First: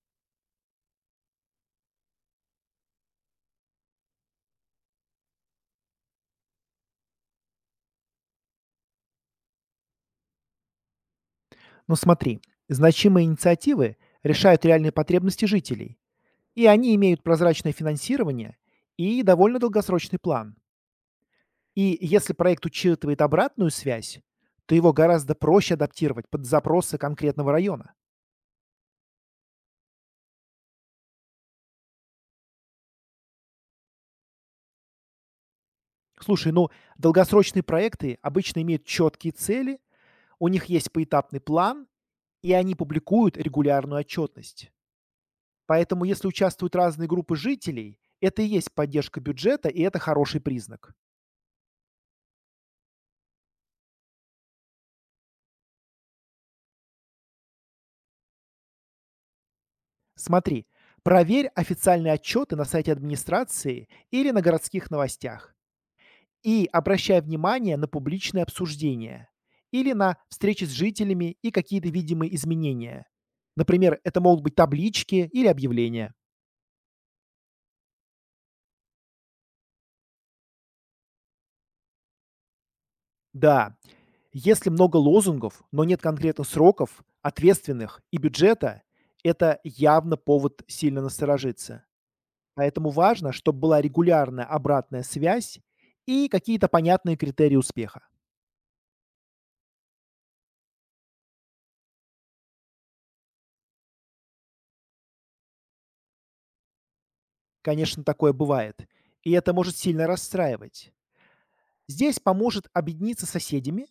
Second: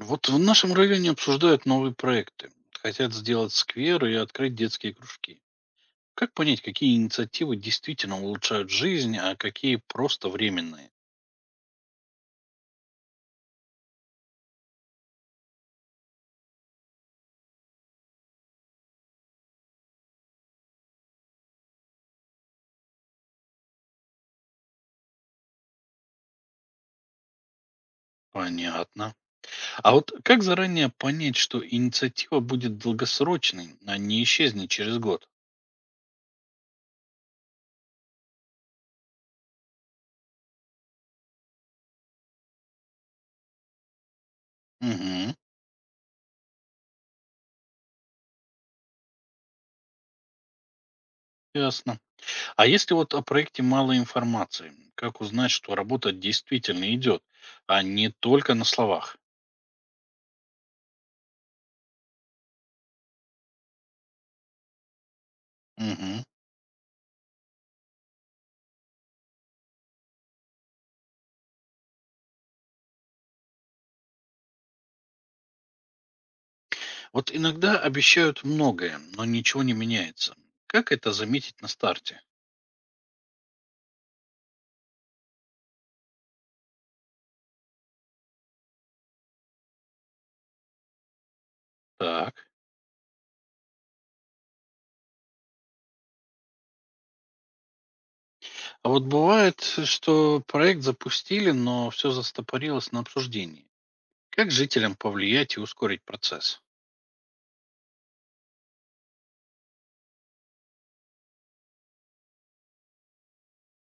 Вот в нашем районе обсуждают новые проекты. Хотят сделать сквер и открыть детские кружки. Как понять, какие инициативы действительно улучшают жизнь, а какие просто временные? Но смотри, значимые инициативы решают реальные потребности жителей, и они имеют прозрачное финансирование и довольно долгосрочный план. И если проект учитывает обратную связь, то его гораздо проще адаптировать под запросы конкретного района. Понятно. А вот как заранее понять, что инициатива будет долгосрочной, а не исчезнет через год? Слушай, ну, долгосрочные проекты обычно имеют четкие цели, у них есть поэтапный план, и они публикуют регулярную отчетность. Угу, Поэтому, если участвуют разные группы жителей, это и есть поддержка бюджета, и это хороший признак. ясно. А если вот о проекте мало информации, как узнать, что работа действительно идет, а не только на словах? Смотри, проверь официальные отчеты на сайте администрации или на городских новостях. Угу. И обращай внимание на публичные обсуждения или на встречи с жителями и какие-то видимые изменения. Например, это могут быть таблички или объявления. Вот иногда обещают многое, но ничего не меняется. Как это заметить на старте? Да, если много лозунгов, но нет конкретных сроков, ответственных и бюджета, это явно повод сильно насторожиться. Так. Поэтому важно, чтобы была регулярная обратная связь и какие-то понятные критерии успеха. А вот бывает, что проект запустили, но все застопорилось на обсуждении. Как жителям повлиять и ускорить процесс? Конечно, такое бывает, и это может сильно расстраивать. Здесь поможет объединиться с соседями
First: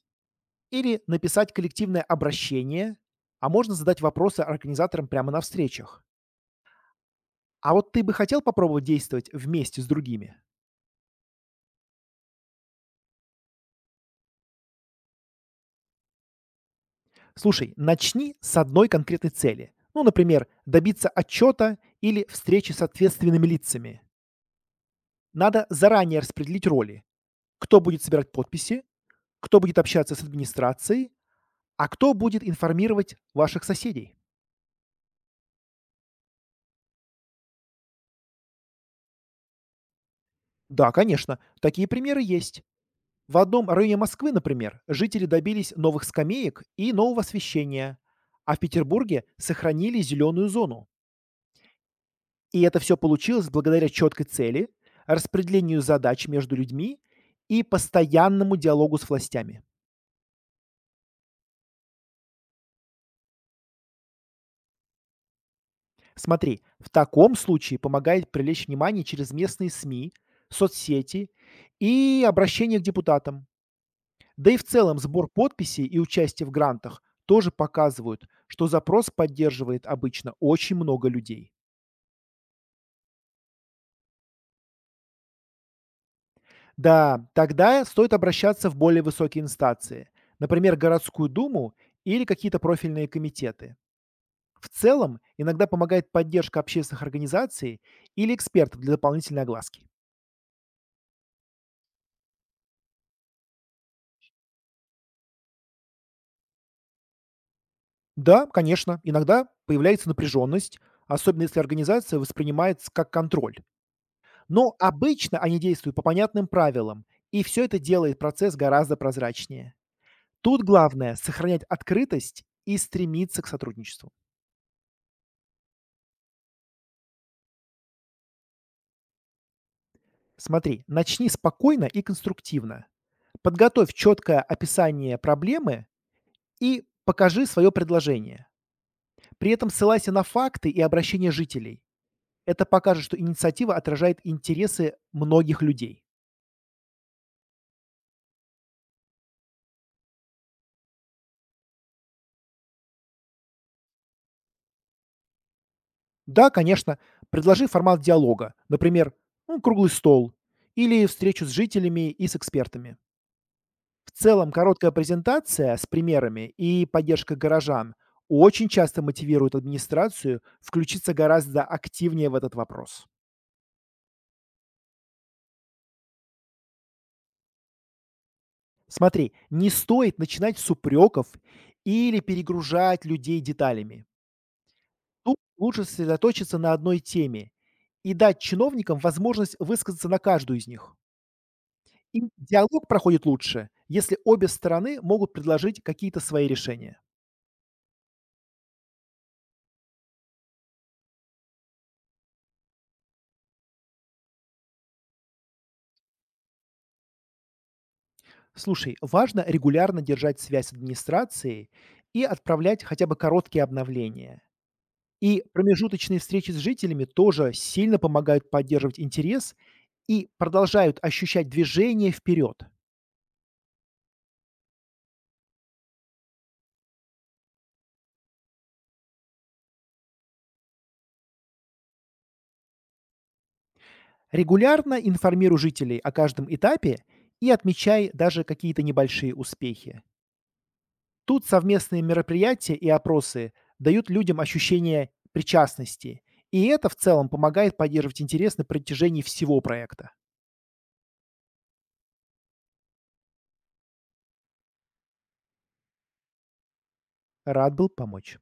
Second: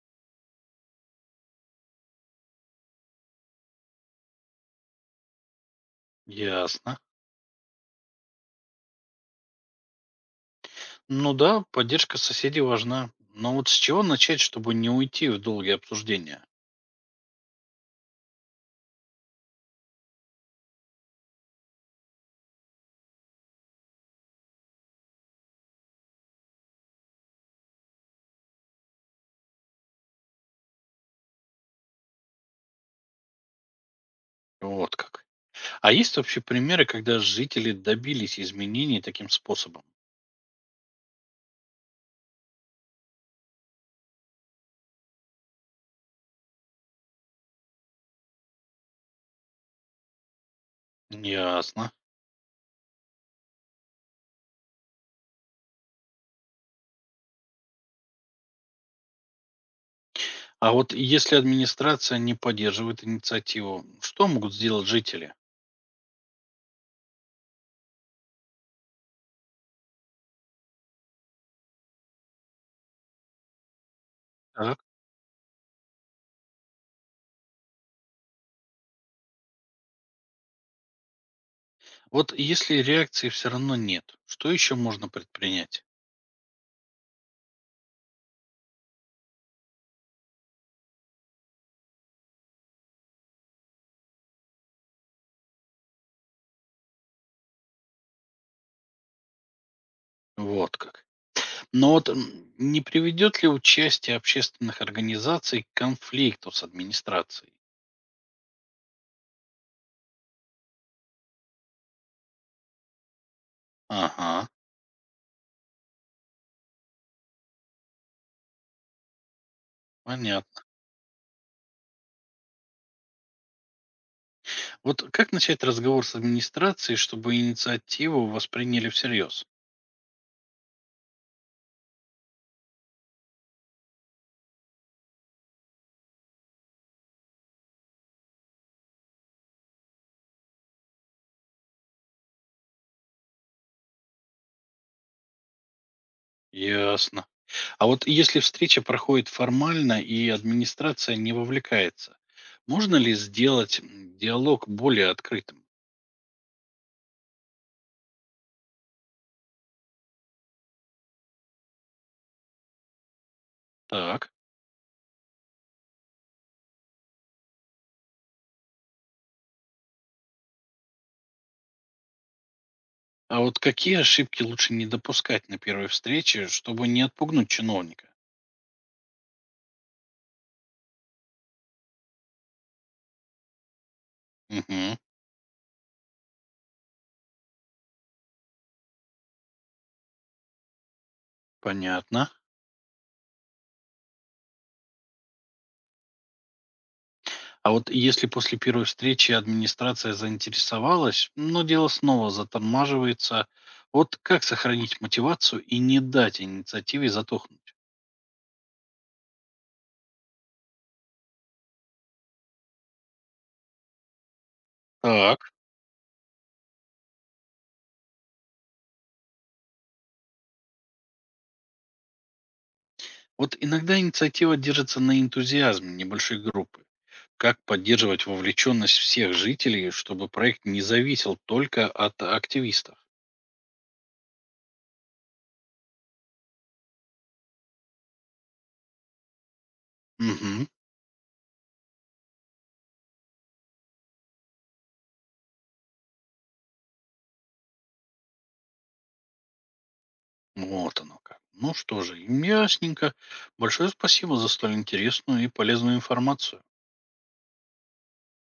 или написать коллективное обращение, а можно задать вопросы организаторам прямо на встречах. Ясно. А вот ты бы хотел попробовать действовать вместе с другими? Ну да, поддержка соседей важна. Но вот с чего начать, чтобы не уйти в долгие обсуждения? Слушай, начни с одной конкретной цели. Ну, например, добиться отчета или встречи с ответственными лицами. Надо заранее распределить роли. Кто будет собирать подписи, кто будет общаться с администрацией, а кто будет информировать ваших соседей. Вот как. А есть вообще примеры, когда жители добились изменений таким способом? Да, конечно, такие примеры есть. В одном районе Москвы, например, жители добились новых скамеек и нового освещения, а в Петербурге сохранили зеленую зону. Ясно. И это все получилось благодаря четкой цели, распределению задач между людьми и постоянному диалогу с властями. А вот если администрация не поддерживает инициативу, что могут сделать жители? Смотри, в таком случае помогает привлечь внимание через местные СМИ, соцсети и обращение к депутатам. Да и в Так. целом сбор подписей и участие в грантах тоже показывают, что запрос поддерживает обычно очень много людей. Вот если реакции все равно нет, что еще можно предпринять? Да, тогда стоит обращаться в более высокие инстанции, например, городскую думу или какие-то профильные комитеты. В целом, иногда помогает поддержка общественных организаций или экспертов для дополнительной огласки. Вот как. Но вот не приведет ли участие общественных организаций к конфликту с администрацией? Да, конечно, иногда появляется напряженность, особенно если организация воспринимается как контроль. Ага, Но обычно они действуют по понятным правилам, и все это делает процесс гораздо прозрачнее. Тут понятно. главное– сохранять открытость и стремиться к сотрудничеству. Вот как начать разговор с администрацией, чтобы инициативу восприняли всерьез? Смотри, начни спокойно и конструктивно. Подготовь четкое описание проблемы и покажи свое предложение. При этом ссылайся на факты и обращения жителей. Это покажет, что инициатива отражает интересы многих людей. Ясно. А вот если встреча проходит формально и администрация не вовлекается, можно ли сделать диалог более открытым? Да, конечно, предложи формат диалога, например, ну, круглый стол или встречу с жителями и с экспертами. В Так. целом, короткая презентация с примерами и поддержка горожан очень часто мотивирует администрацию включиться гораздо активнее в этот вопрос. А вот какие ошибки лучше не допускать на первой встрече, чтобы не отпугнуть чиновника? Смотри, не стоит начинать с упреков или перегружать людей деталями. Угу, Тут лучше сосредоточиться на одной теме и дать чиновникам возможность высказаться на каждую из них. И понятно. диалог проходит лучше, если обе стороны могут предложить какие-то свои решения. А вот если после первой встречи администрация заинтересовалась, но дело снова затормаживается, вот как сохранить мотивацию и не дать инициативе затухнуть? Слушай, важно регулярно держать связь с администрацией и отправлять хотя бы короткие обновления. Так. И промежуточные встречи с жителями тоже сильно помогают поддерживать интерес и продолжают ощущать движение вперед. Вот иногда инициатива держится на энтузиазме небольшой группы. Как поддерживать вовлеченность всех жителей, чтобы проект не зависел только от активистов? Регулярно информируй жителей о каждом этапе и отмечай даже какие-то небольшие успехи. Мгм. Тут совместные мероприятия и опросы дают людям ощущение причастности, и это в целом помогает поддерживать интерес на протяжении всего проекта. Вот оно как. Ну что же, ясненько. Большое спасибо за столь интересную и полезную информацию. Рад был помочь.